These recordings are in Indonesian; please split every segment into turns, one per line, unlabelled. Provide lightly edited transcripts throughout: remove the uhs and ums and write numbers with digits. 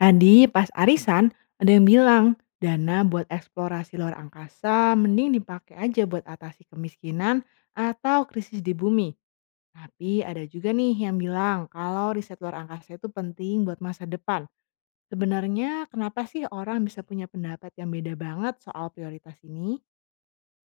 Tadi pas arisan ada yang bilang dana buat eksplorasi luar angkasa mending dipakai aja buat atasi kemiskinan atau krisis di bumi. Tapi ada juga nih yang bilang kalau riset luar angkasa itu penting buat masa depan. Sebenarnya kenapa sih orang bisa punya pendapat yang beda banget soal prioritas ini?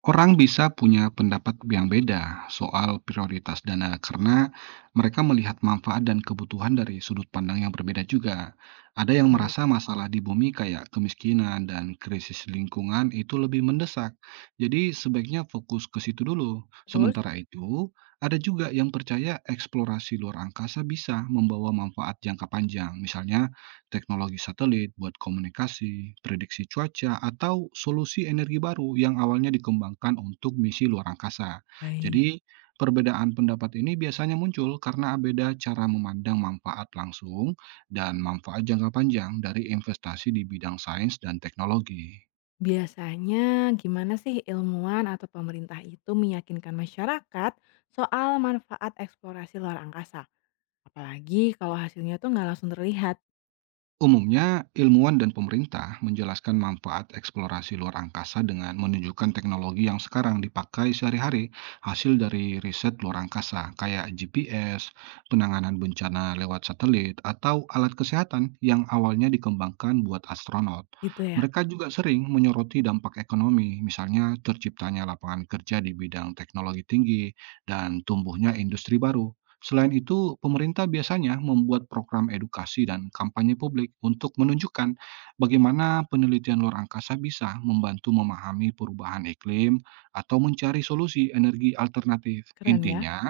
Orang bisa punya pendapat yang beda soal prioritas dana karena mereka melihat manfaat dan kebutuhan dari sudut pandang yang berbeda juga. Ada yang
Gimana tuh?
merasa masalah di bumi kayak kemiskinan dan krisis lingkungan itu lebih mendesak. Jadi sebaiknya fokus ke situ dulu.
Terus?
Sementara itu, ada juga yang percaya eksplorasi luar angkasa bisa membawa manfaat jangka panjang. Misalnya teknologi satelit buat komunikasi, prediksi cuaca, atau solusi energi baru yang awalnya dikembangkan untuk misi luar angkasa.
Baik.
Jadi, perbedaan pendapat ini biasanya muncul karena beda cara memandang manfaat langsung dan manfaat jangka panjang dari investasi di bidang sains dan teknologi.
Biasanya gimana sih ilmuwan atau pemerintah itu meyakinkan masyarakat soal manfaat eksplorasi luar angkasa? Apalagi kalau hasilnya tuh nggak langsung terlihat,
Umumnya, ilmuwan dan pemerintah menjelaskan manfaat eksplorasi luar angkasa dengan menunjukkan teknologi yang sekarang dipakai sehari-hari, hasil dari riset luar angkasa, kayak GPS, penanganan bencana lewat satelit, atau alat kesehatan yang awalnya dikembangkan buat astronot.
gitu ya?
Mereka juga sering menyoroti dampak ekonomi, misalnya terciptanya lapangan kerja di bidang teknologi tinggi dan tumbuhnya industri baru. Selain itu, pemerintah biasanya membuat program edukasi dan kampanye publik untuk menunjukkan bagaimana penelitian luar angkasa bisa membantu memahami perubahan iklim atau mencari solusi energi alternatif.
Keren ya.
Intinya,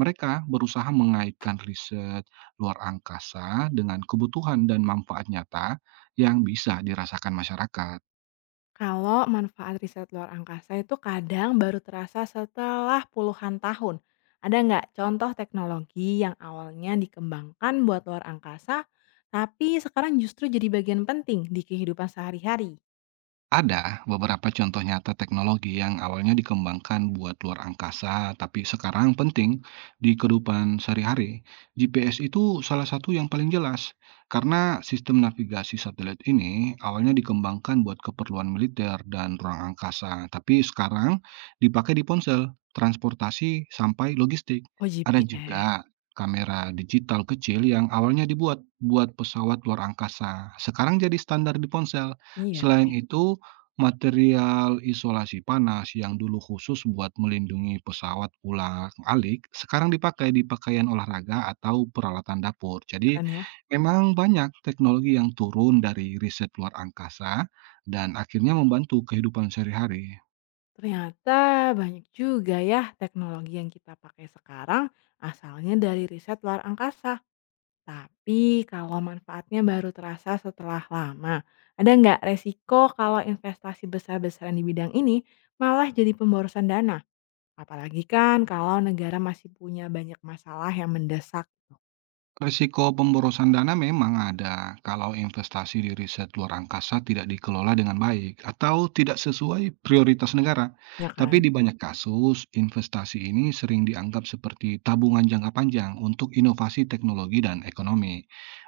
mereka berusaha mengaitkan riset luar angkasa dengan kebutuhan dan manfaat nyata yang bisa dirasakan masyarakat.
Kalau manfaat riset luar angkasa itu kadang baru terasa setelah puluhan tahun. Ada nggak contoh teknologi yang awalnya dikembangkan buat luar angkasa, tapi sekarang justru jadi bagian penting di kehidupan sehari-hari?
Ada beberapa contoh nyata teknologi yang awalnya dikembangkan buat luar angkasa, tapi sekarang penting di kehidupan sehari-hari. GPS itu salah satu yang paling jelas, karena sistem navigasi satelit ini awalnya dikembangkan buat keperluan militer dan ruang angkasa, tapi sekarang dipakai di ponsel, transportasi, sampai logistik.
Oh,
Ada
GPS,
juga kamera digital kecil yang awalnya dibuat buat pesawat luar angkasa, sekarang jadi standar di ponsel.
iya
Selain
sih,
itu, material isolasi panas yang dulu khusus buat melindungi pesawat ulang-alik, sekarang dipakai di pakaian olahraga atau peralatan dapur. Jadi,
keren ya.
memang banyak teknologi yang turun dari riset luar angkasa dan akhirnya membantu kehidupan sehari-hari.
Ternyata banyak juga ya teknologi yang kita pakai sekarang asalnya dari riset luar angkasa. Tapi kalau manfaatnya baru terasa setelah lama, ada nggak resiko kalau investasi besar-besaran di bidang ini malah jadi pemborosan dana? Apalagi kan kalau negara masih punya banyak masalah yang mendesak,
Risiko pemborosan dana memang ada kalau investasi di riset luar angkasa tidak dikelola dengan baik atau tidak sesuai prioritas negara.
ya kan?
Tapi di banyak kasus, investasi ini sering dianggap seperti tabungan jangka panjang untuk inovasi teknologi dan ekonomi.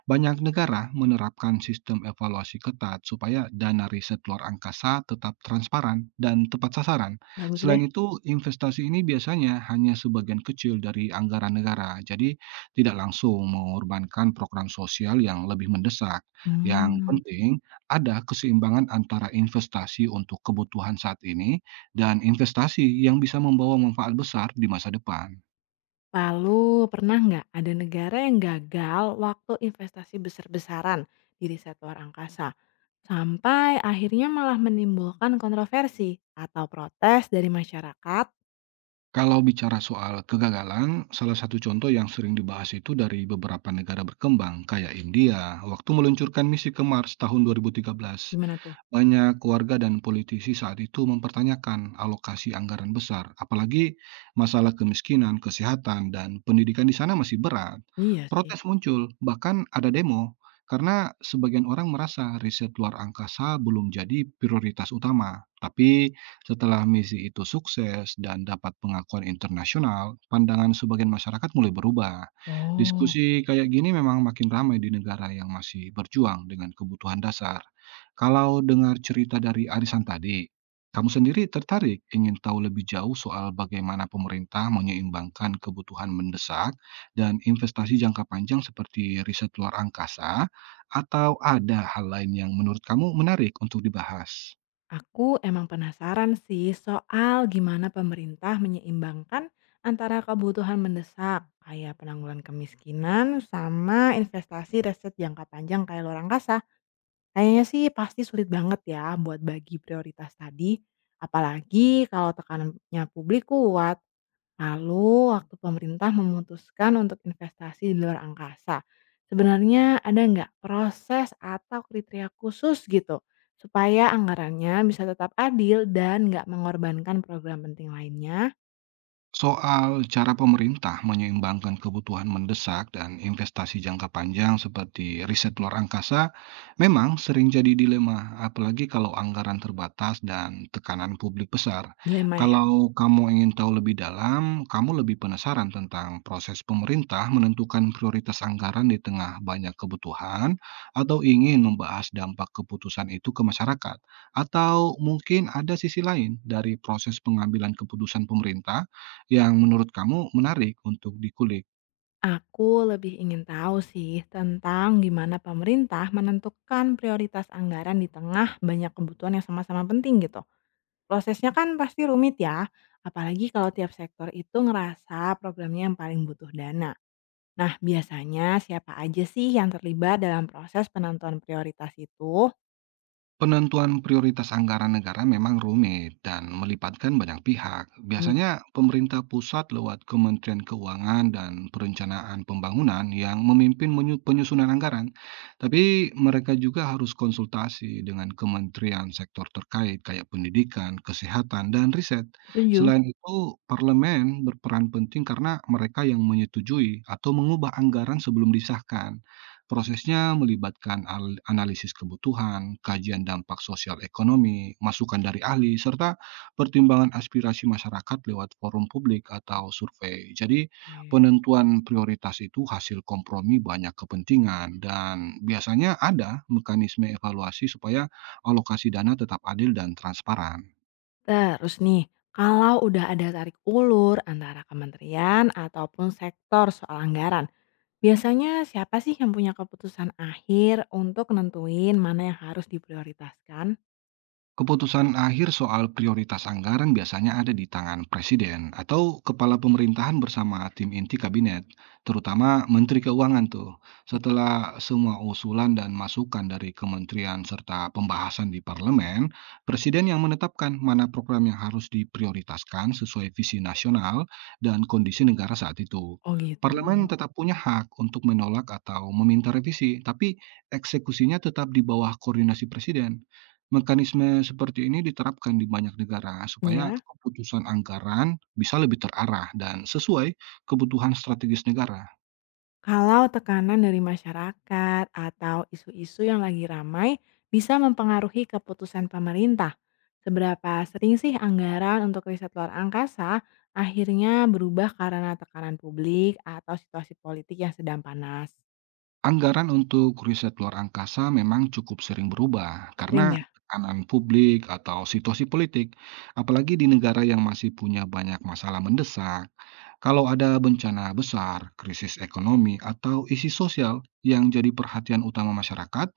Banyak negara menerapkan sistem evaluasi ketat supaya dana riset luar angkasa tetap transparan dan tepat sasaran.
Bagus deh.
Selain itu, investasi ini biasanya hanya sebagian kecil dari anggaran negara. Jadi, tidak langsung mengorbankan program sosial yang lebih mendesak. Yang
Hmm.
penting, ada keseimbangan antara investasi untuk kebutuhan saat ini dan investasi yang bisa membawa manfaat besar di masa depan.
Lalu pernah nggak ada negara yang gagal waktu investasi besar-besaran di riset luar angkasa? Sampai akhirnya malah menimbulkan kontroversi atau protes dari masyarakat?
Kalau bicara soal kegagalan, salah satu contoh yang sering dibahas itu dari beberapa negara berkembang, kayak India, waktu meluncurkan misi ke Mars tahun 2013.
Gimana tuh?
Banyak keluarga dan politisi saat itu mempertanyakan alokasi anggaran besar, apalagi masalah kemiskinan, kesehatan, dan pendidikan di sana masih berat.
Iya sih.
Protes muncul, bahkan ada demo, karena sebagian orang merasa riset luar angkasa belum jadi prioritas utama. Tapi setelah misi itu sukses dan dapat pengakuan internasional, pandangan sebagian masyarakat mulai berubah.
Oh.
Diskusi kayak gini memang makin ramai di negara yang masih berjuang dengan kebutuhan dasar. Kalau dengar cerita dari arisan tadi, kamu sendiri tertarik ingin tahu lebih jauh soal bagaimana pemerintah menyeimbangkan kebutuhan mendesak dan investasi jangka panjang seperti riset luar angkasa, atau ada hal lain yang menurut kamu menarik untuk dibahas?
Aku emang penasaran sih soal gimana pemerintah menyeimbangkan antara kebutuhan mendesak kayak penanggulan kemiskinan sama investasi riset jangka panjang kayak luar angkasa. Kayaknya sih pasti sulit banget ya buat bagi prioritas tadi, apalagi kalau tekanannya publik kuat. Lalu, waktu pemerintah memutuskan untuk investasi di luar angkasa, sebenarnya ada nggak proses atau kriteria khusus gitu supaya anggarannya bisa tetap adil dan nggak mengorbankan program penting lainnya?
Soal cara pemerintah menyeimbangkan kebutuhan mendesak dan investasi jangka panjang seperti riset luar angkasa memang sering jadi dilema, apalagi kalau anggaran terbatas dan tekanan publik besar.
Dilema ya.
Kalau kamu ingin tahu lebih dalam, kamu lebih penasaran tentang proses pemerintah menentukan prioritas anggaran di tengah banyak kebutuhan, atau ingin membahas dampak keputusan itu ke masyarakat, atau mungkin ada sisi lain dari proses pengambilan keputusan pemerintah yang menurut kamu menarik untuk dikulik.
Aku lebih ingin tahu sih tentang gimana pemerintah menentukan prioritas anggaran di tengah banyak kebutuhan yang sama-sama penting gitu. Prosesnya kan pasti rumit ya, apalagi kalau tiap sektor itu ngerasa programnya yang paling butuh dana. Nah, biasanya siapa aja sih yang terlibat dalam proses penentuan prioritas itu?
Penentuan prioritas anggaran negara memang rumit dan melibatkan banyak pihak.
Komit-
Biasanya pemerintah pusat lewat Kementerian Keuangan dan Perencanaan Pembangunan yang memimpin penyusunan anggaran. Tapi mereka juga harus konsultasi dengan kementerian sektor terkait kayak pendidikan, kesehatan, dan riset.
Setuju.
Selain itu, parlemen berperan penting karena mereka yang menyetujui atau mengubah anggaran sebelum disahkan. Prosesnya melibatkan analisis kebutuhan, kajian dampak sosial ekonomi, masukan dari ahli, serta pertimbangan aspirasi masyarakat lewat forum publik atau survei. Jadi,
Oke.
penentuan prioritas itu hasil kompromi banyak kepentingan dan biasanya ada mekanisme evaluasi supaya alokasi dana tetap adil dan transparan.
Terus nih, kalau udah ada tarik ulur antara kementerian ataupun sektor soal anggaran, biasanya siapa sih yang punya keputusan akhir untuk nentuin mana yang harus diprioritaskan?
Keputusan akhir soal prioritas anggaran biasanya ada di tangan presiden atau kepala pemerintahan bersama tim inti kabinet, terutama menteri keuangan tuh.
Gitu.
Setelah semua usulan dan masukan dari kementerian serta pembahasan di parlemen, presiden yang menetapkan mana program yang harus diprioritaskan sesuai visi nasional dan kondisi negara saat itu.
Oh, gitu.
Parlemen tetap punya hak untuk menolak atau meminta revisi, tapi eksekusinya tetap di bawah koordinasi presiden. Mekanisme seperti ini diterapkan di banyak negara supaya
Ya.
keputusan anggaran bisa lebih terarah dan sesuai kebutuhan strategis negara.
Kalau tekanan dari masyarakat atau isu-isu yang lagi ramai bisa mempengaruhi keputusan pemerintah. Seberapa sering sih anggaran untuk riset luar angkasa akhirnya berubah karena tekanan publik atau situasi politik yang sedang panas?
Anggaran untuk riset luar angkasa memang cukup sering berubah karena
Sering ya?
tekanan publik atau situasi politik, apalagi di negara yang masih punya banyak masalah mendesak. Kalau ada bencana besar, krisis ekonomi, atau isu sosial yang jadi perhatian utama masyarakat,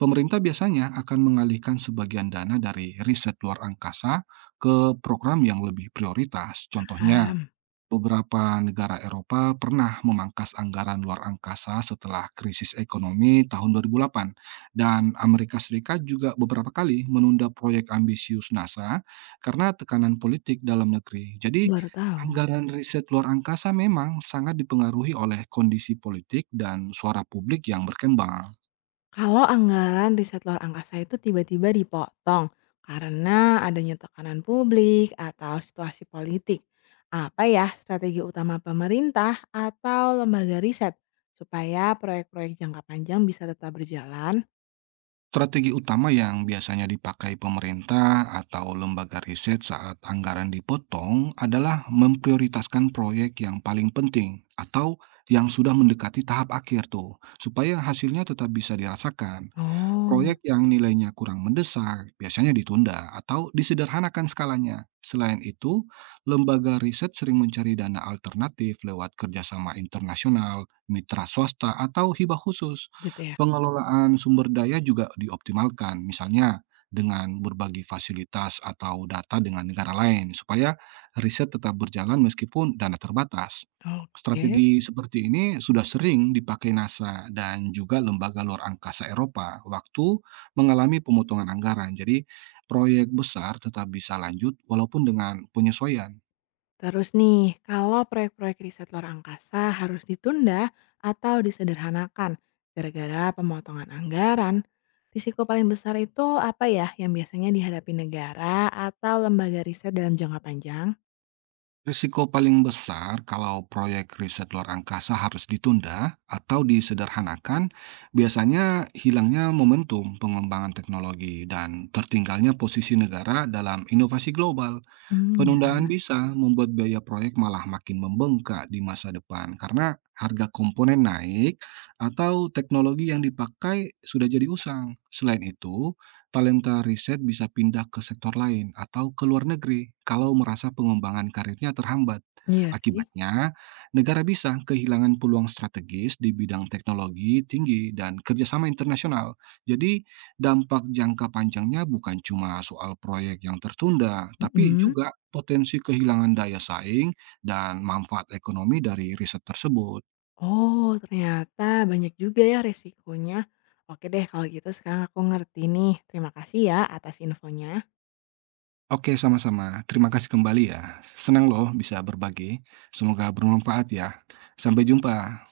pemerintah biasanya akan mengalihkan sebagian dana dari riset luar angkasa ke program yang lebih prioritas. Contohnya,
Paham.
beberapa negara Eropa pernah memangkas anggaran luar angkasa setelah krisis ekonomi tahun 2008 dan Amerika Serikat juga beberapa kali menunda proyek ambisius NASA karena tekanan politik dalam negeri.
Aku
Jadi,
baru tahu.
anggaran riset luar angkasa memang sangat dipengaruhi oleh kondisi politik dan suara publik yang berkembang.
Kalau anggaran riset luar angkasa itu tiba-tiba dipotong karena adanya tekanan publik atau situasi politik, apa ya strategi utama pemerintah atau lembaga riset supaya proyek-proyek jangka panjang bisa tetap berjalan?
Strategi utama yang biasanya dipakai pemerintah atau lembaga riset saat anggaran dipotong adalah memprioritaskan proyek yang paling penting atau yang sudah mendekati tahap akhir tuh, supaya hasilnya tetap bisa dirasakan.
Oh,
Proyek yang nilainya kurang mendesak biasanya ditunda atau disederhanakan skalanya. Selain itu, lembaga riset sering mencari dana alternatif lewat kerjasama internasional, mitra swasta, atau hibah khusus.
gitu ya.
Pengelolaan sumber daya juga dioptimalkan, misalnya dengan berbagi fasilitas atau data dengan negara lain, supaya riset tetap berjalan meskipun dana terbatas.
Oke.
Strategi seperti ini sudah sering dipakai NASA dan juga lembaga luar angkasa Eropa waktu mengalami pemotongan anggaran. Jadi, proyek besar tetap bisa lanjut walaupun dengan penyesuaian.
Terus nih, kalau proyek-proyek riset luar angkasa harus ditunda atau disederhanakan gara-gara pemotongan anggaran, risiko paling besar itu apa ya yang biasanya dihadapi negara atau lembaga riset dalam jangka panjang?
Risiko paling besar kalau proyek riset luar angkasa harus ditunda atau disederhanakan, biasanya hilangnya momentum pengembangan teknologi dan tertinggalnya posisi negara dalam inovasi global.
Hmm, ya-
Penundaan bisa membuat biaya proyek malah makin membengkak di masa depan karena harga komponen naik atau teknologi yang dipakai sudah jadi usang. Selain itu, talenta riset bisa pindah ke sektor lain atau ke luar negeri kalau merasa pengembangan karirnya terhambat.
iya sih.
Akibatnya, negara bisa kehilangan peluang strategis di bidang teknologi tinggi dan kerjasama internasional. Jadi, dampak jangka panjangnya bukan cuma soal proyek yang tertunda, tapi
Mm-mm.
juga potensi kehilangan daya saing dan manfaat ekonomi dari riset tersebut.
Oh, ternyata banyak juga ya resikonya. Oke deh, kalau gitu sekarang aku ngerti nih. Terima kasih ya atas infonya.
Oke, sama-sama. Terima kasih kembali ya. Senang loh bisa berbagi. Semoga bermanfaat ya. Sampai jumpa.